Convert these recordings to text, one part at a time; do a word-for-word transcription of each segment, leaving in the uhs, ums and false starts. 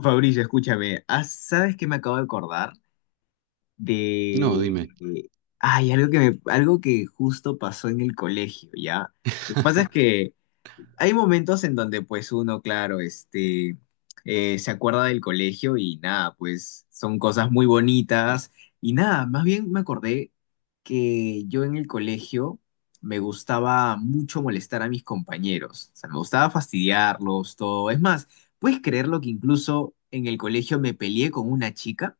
Fabricio, escúchame, ah, ¿sabes qué me acabo de acordar? No, De... dime. de- Ay, algo que me- algo que justo pasó en el colegio, ¿ya? Lo que pasa es que hay momentos en donde pues uno, claro, este, eh, se acuerda del colegio y nada, pues son cosas muy bonitas y nada, más bien me acordé que yo en el colegio me gustaba mucho molestar a mis compañeros, o sea, me gustaba fastidiarlos, todo. Es más, ¿puedes creerlo que incluso en el colegio me peleé con una chica?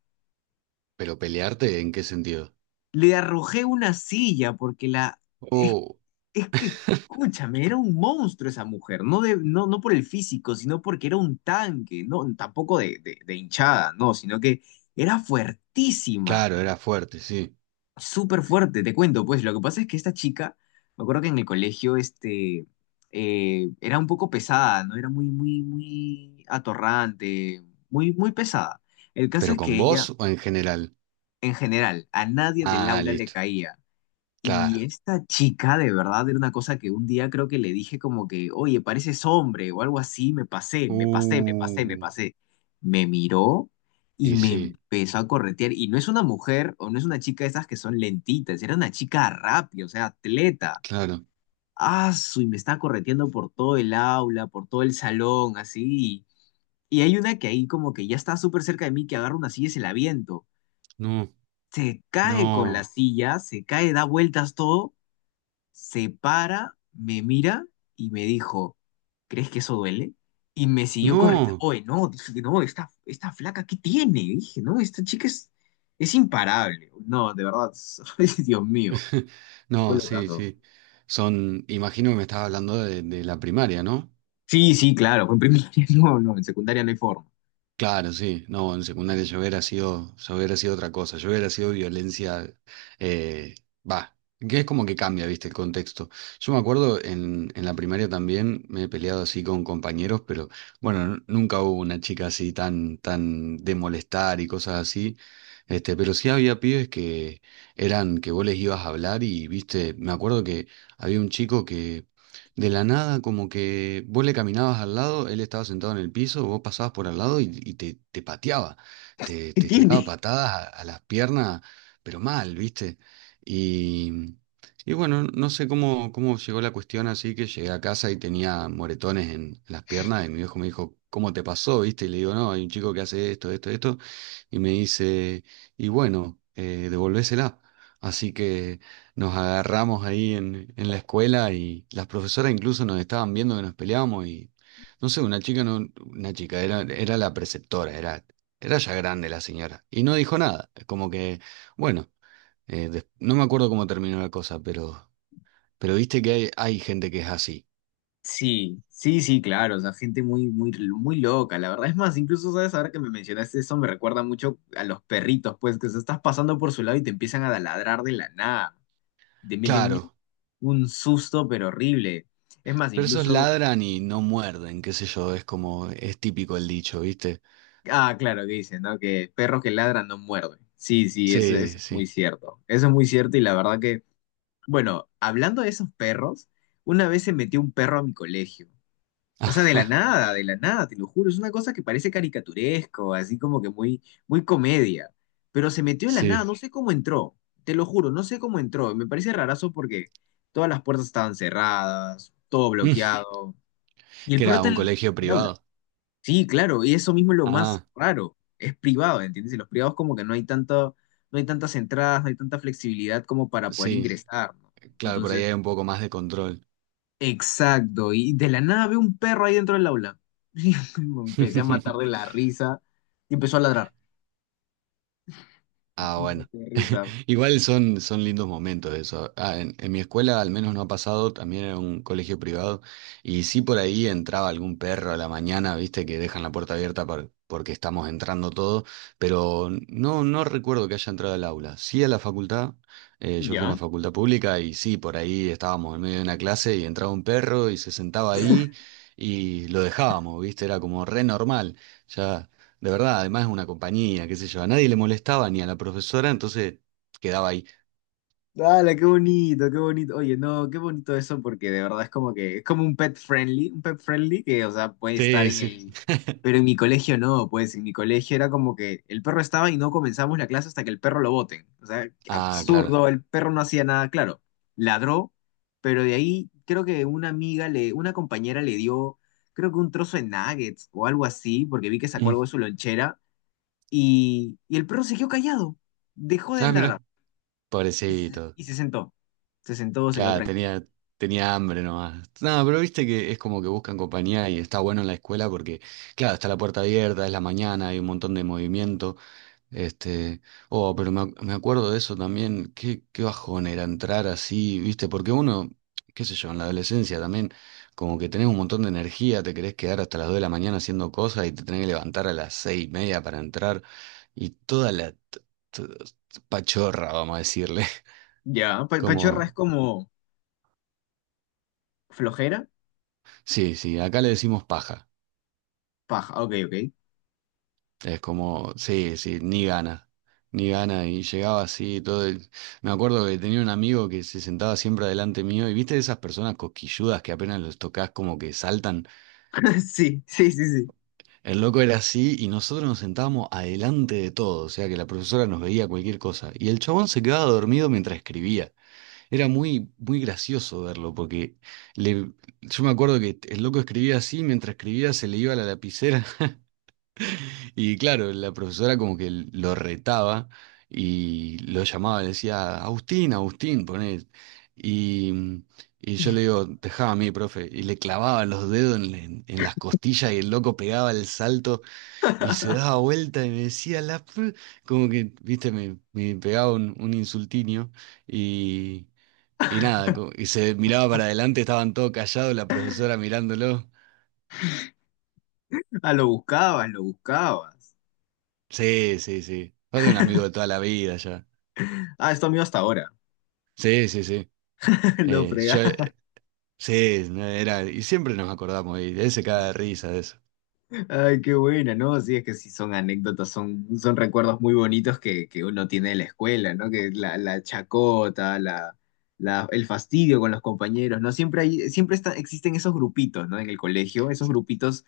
¿Pero pelearte en qué sentido? Le arrojé una silla porque la... es- Oh, Es que, escúchame, era un monstruo esa mujer, no, de, no, no por el físico, sino porque era un tanque, no, tampoco de, de, de hinchada, no, sino que era fuertísima, claro, era fuerte, sí. súper fuerte, te cuento, pues lo que pasa es que esta chica, me acuerdo que en el colegio, este, eh, era un poco pesada, ¿no? Era muy, muy, muy atorrante, muy, muy pesada. El caso ¿Pero es que con vos ella, o en general? en general, a nadie del Ah, aula le listo. caía. Claro. Y esta chica, de verdad, era una cosa que un día creo que le dije como que, oye, pareces hombre o algo así, me pasé, me pasé, me pasé, me Uh, pasé. Me miró y y me sí, empezó a corretear. Y no es una mujer o no es una chica de esas que son lentitas, era una chica rápida, o sea, atleta. claro. Ah, su, y me está correteando por todo el aula, por todo el salón, así. Y hay una que ahí como que ya está súper cerca de mí, que agarra una silla y se la aviento. No, Se cae con la no, silla, se cae, da vueltas todo, se para, me mira y me dijo, ¿crees que eso duele? Y me siguió corriendo. no. Oye, no, dije, no, esta, esta flaca, ¿qué tiene? Dije, no, esta chica es, es imparable. No, de verdad, ay, Dios mío, fue No, lo sí, caso. sí. Son, imagino que me estabas hablando de, de la primaria, ¿no? Sí, sí, claro, fue en primaria, no, no, en secundaria no hay forma. Claro, sí, no, en secundaria yo hubiera sido, yo hubiera sido otra cosa, yo hubiera sido violencia, eh, va, que es como que cambia, viste, el contexto. Yo me acuerdo en, en la primaria también me he peleado así con compañeros, pero bueno, n- nunca hubo una chica así tan, tan de molestar y cosas así, este, pero sí había pibes que eran, que vos les ibas a hablar y, viste, me acuerdo que había un chico que de la nada, como que vos le caminabas al lado, él estaba sentado en el piso, vos pasabas por al lado y, y te, te pateaba, te, ¿Qué te tiraba tiene? patadas a, a las piernas, pero mal, ¿viste? Y, y bueno, no sé cómo, cómo llegó la cuestión así que llegué a casa y tenía moretones en las piernas y mi viejo me dijo, ¿cómo te pasó? ¿Viste? Y le digo, no, hay un chico que hace esto, esto, esto, y me dice, y bueno, eh, devolvésela. Así que nos agarramos ahí en, en la escuela y las profesoras incluso nos estaban viendo que nos peleábamos y no sé, una chica no, una chica, era, era la preceptora, era, era ya grande la señora. Y no dijo nada. Como que, bueno, eh, des- no me acuerdo cómo terminó la cosa, pero, pero viste que hay, hay gente que es así. Sí, sí, sí, claro, o sea, gente muy, muy, muy loca, la verdad. Es más, incluso, ¿sabes? Ahora que me mencionaste eso, me recuerda mucho a los perritos, pues, que se estás pasando por su lado y te empiezan a ladrar de la nada. Te meten un, Claro, un susto, pero horrible. Es más, pero esos incluso, ladran y no muerden, qué sé yo, es como, es típico el dicho, ¿viste? ah, claro, que dicen, ¿no? Que perros que ladran no muerden. Sí, sí, eso, Sí, eso es muy sí. cierto. Eso es muy cierto y la verdad que, bueno, hablando de esos perros, una vez se metió un perro a mi colegio. O sea, de la Ajá, nada, de la nada, te lo juro. Es una cosa que parece caricaturesco, así como que muy, muy comedia. Pero se metió de la nada, sí. no sé cómo entró. Te lo juro, no sé cómo entró. Me parece rarazo porque todas las puertas estaban cerradas, todo Mm, bloqueado. Y el ¿Que perro era está en un el, en colegio el aula. privado? Sí, claro, y eso mismo es lo más Ah, raro. Es privado, ¿entiendes? Y los privados como que no hay tanto, no hay tantas entradas, no hay tanta flexibilidad como para poder sí. ingresar, ¿no? Claro, por ahí Entonces, hay un poco más de control. exacto. Y de la nada veo un perro ahí dentro del aula. Y me empecé a matar de la risa y empezó a ladrar. Ah, bueno. De risa. Igual son, son lindos momentos eso. Ah, en, en mi escuela al menos no ha pasado, también era un colegio privado, y sí por ahí entraba algún perro a la mañana, viste, que dejan la puerta abierta por- porque estamos entrando todo, pero no, no recuerdo que haya entrado al aula. Sí a la facultad, eh, yo fui a una Ya. facultad pública y sí, por ahí estábamos en medio de una clase y entraba un perro y se sentaba ahí y lo dejábamos, viste, era como re normal. Ya. De verdad, además es una compañía, qué sé yo. A nadie le molestaba ni a la profesora, entonces quedaba ahí. Dale, qué bonito, qué bonito. Oye, no, qué bonito eso porque de verdad es como que es como un pet friendly, un pet friendly que, o sea, puede estar Sí, en sí. el... Pero en mi colegio no, pues en mi colegio era como que el perro estaba y no comenzamos la clase hasta que el perro lo boten. O sea, Ah, claro. absurdo, el perro no hacía nada, claro, ladró, pero de ahí creo que una amiga le, una compañera le dio, creo que un trozo de nuggets o algo así, porque vi que sacó Mm. algo de su lonchera y, y el perro siguió callado, dejó de Ah, ladrar. mira, Y se, pobrecito. y se sentó. Se sentó, se quedó Claro, tranquilo. tenía, tenía hambre nomás. No, pero viste que es como que buscan compañía y está bueno en la escuela porque, claro, está la puerta abierta, es la mañana, hay un montón de movimiento. Este, oh, pero me, ac- me acuerdo de eso también, qué, qué bajón era entrar así, ¿viste? Porque uno, qué sé yo, en la adolescencia también, como que tenés un montón de energía, te querés quedar hasta las dos de la mañana haciendo cosas y te tenés que levantar a las seis y media para entrar y toda la t- t- pachorra, vamos a decirle. Ya, pa- pachorra es Como, como flojera, sí, sí, acá le decimos paja. paja. Ok, ok. Es como, sí, sí, ni gana, ni gana. Y llegaba así, todo. el- Me acuerdo que tenía un amigo que se sentaba siempre adelante mío. Y viste esas personas cosquilludas que apenas los tocas, como que saltan. Sí, sí, sí, sí. El loco era así y nosotros nos sentábamos adelante de todo. O sea que la profesora nos veía cualquier cosa. Y el chabón se quedaba dormido mientras escribía. Era muy, muy gracioso verlo porque le... yo me acuerdo que el loco escribía así, mientras escribía se le iba la lapicera. Y claro, la profesora como que lo retaba y lo llamaba, le decía, Agustín, Agustín, poné. Y, y yo le digo, dejá a mí, profe. Y le clavaba los dedos en, en- en las costillas y el loco pegaba el salto y se daba vuelta y me decía, la... fr-". Como que, viste, me, me pegaba un, un insultinio y, y nada, co- y se miraba para adelante, estaban todos callados, la profesora mirándolo. Ah, lo buscabas, lo buscabas. Sí, sí, sí. Va a ser un amigo de toda la vida ya. Ah, es tu amigo hasta ahora. Sí, sí, sí. Lo Eh, yo, fregás. eh, sí, no, era, y siempre nos acordamos, y él se caga de risa de eso. Ay, qué buena, ¿no? Sí, es que sí son anécdotas, son, son recuerdos muy bonitos que, que uno tiene de la escuela, ¿no? Que la, la chacota, la, la- el fastidio con los compañeros, ¿no? Siempre hay, siempre está- existen esos grupitos, ¿no? En el colegio, esos grupitos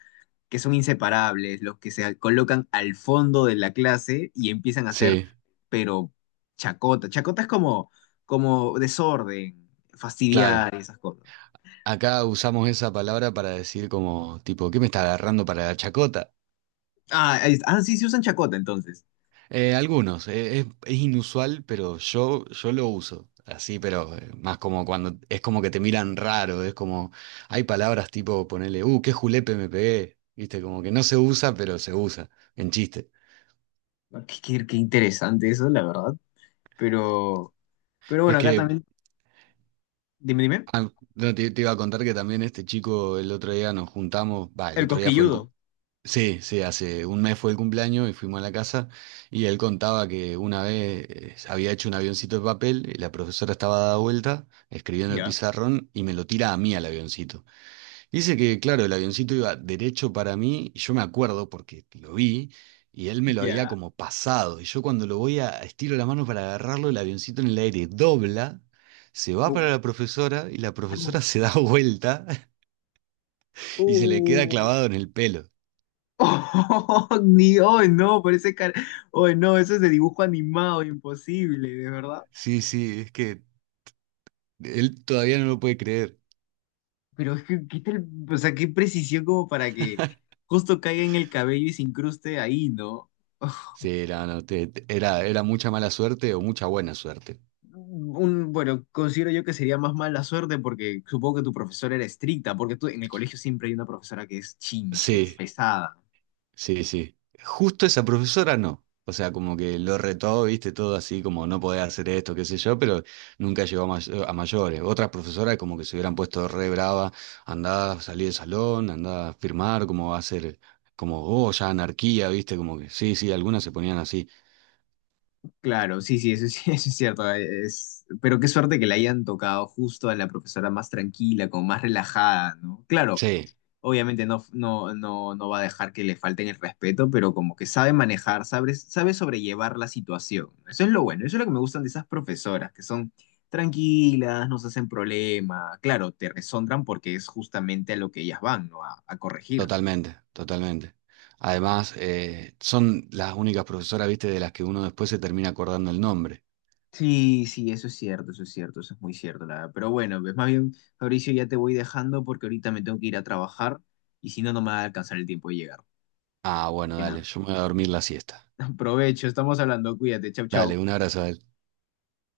que son inseparables, los que se colocan al fondo de la clase y empiezan a hacer, Sí, pero chacota. Chacota es como, como desorden, claro. fastidiar y esas cosas. Acá usamos esa palabra para decir como, tipo, ¿qué me está agarrando para la chacota? Ah, es- ah, sí, se usan chacota entonces. Eh, algunos, eh, es, es inusual, pero yo, yo lo uso. Así, pero eh, más como cuando es como que te miran raro, es como, hay palabras tipo ponerle, uh, qué julepe me pegué, viste, como que no se usa, pero se usa, en chiste. Ah, Qué, qué- qué interesante eso, la verdad. Pero, pero Es bueno, acá que. también, dime, dime, Ah, no, te, te iba a contar que también este chico el otro día nos juntamos, va, el el otro día fue el... cu- cosquilludo. Sí, sí, hace un mes fue el cumpleaños y fuimos a la casa y él contaba que una vez eh, había hecho un avioncito de papel y la profesora estaba dada vuelta escribiendo el Ya, pizarrón y me lo tira a mí al avioncito. Dice que, claro, el avioncito iba derecho para mí, y yo me acuerdo porque lo vi, y él me lo había ya. como pasado. Y yo cuando lo voy a estiro la mano para agarrarlo, el avioncito en el aire dobla, se va para la profesora, y la profesora se da vuelta y se le queda Uh. clavado en el pelo. Oh, ni, oh, no, parece car... Oh, no, eso es de dibujo animado, imposible, de verdad. Sí, sí, es que él todavía no lo puede creer. Pero es que, ¿qué tal? O sea, qué precisión como para que justo caiga en el cabello y se incruste ahí, ¿no? Sí, era, no, te- te- era, era mucha mala suerte o mucha buena suerte. Un, bueno, considero yo que sería más mala suerte porque supongo que tu profesora era estricta, porque tú en el colegio siempre hay una profesora que es chinche, Sí. pesada. Sí, sí. Justo esa profesora no. O sea, como que lo retó, viste, todo así, como no podés hacer esto, qué sé yo, pero nunca llegó a, may- a mayores. Otras profesoras como que se hubieran puesto re brava, andá, salí del salón, andá a firmar, como va a ser, como, oh, ya anarquía, viste, como que, sí, sí, algunas se ponían así. Claro, sí, sí, eso, es- eso es cierto. Es, pero qué suerte que le hayan tocado justo a la profesora más tranquila, como más relajada, ¿no? Claro, Sí, obviamente no, no, no, no va a dejar que le falten el respeto, pero como que sabe manejar, sabe, sabe sobrellevar la situación. Eso es lo bueno, eso es lo que me gustan de esas profesoras, que son tranquilas, no se hacen problema, claro, te resondran porque es justamente a lo que ellas van, ¿no? A, a corregir. totalmente, totalmente. Además, eh, son las únicas profesoras, viste, de las que uno después se termina acordando el nombre. Sí, sí, eso es cierto, eso es cierto, eso es muy cierto, la verdad. Pero bueno, pues más bien, Fabricio, ya te voy dejando porque ahorita me tengo que ir a trabajar y si no, no me va a alcanzar el tiempo de llegar. Ah, Así bueno, que dale, nada, yo me voy a dormir la siesta. aprovecho, estamos hablando, cuídate, chau, Dale, chau. un abrazo.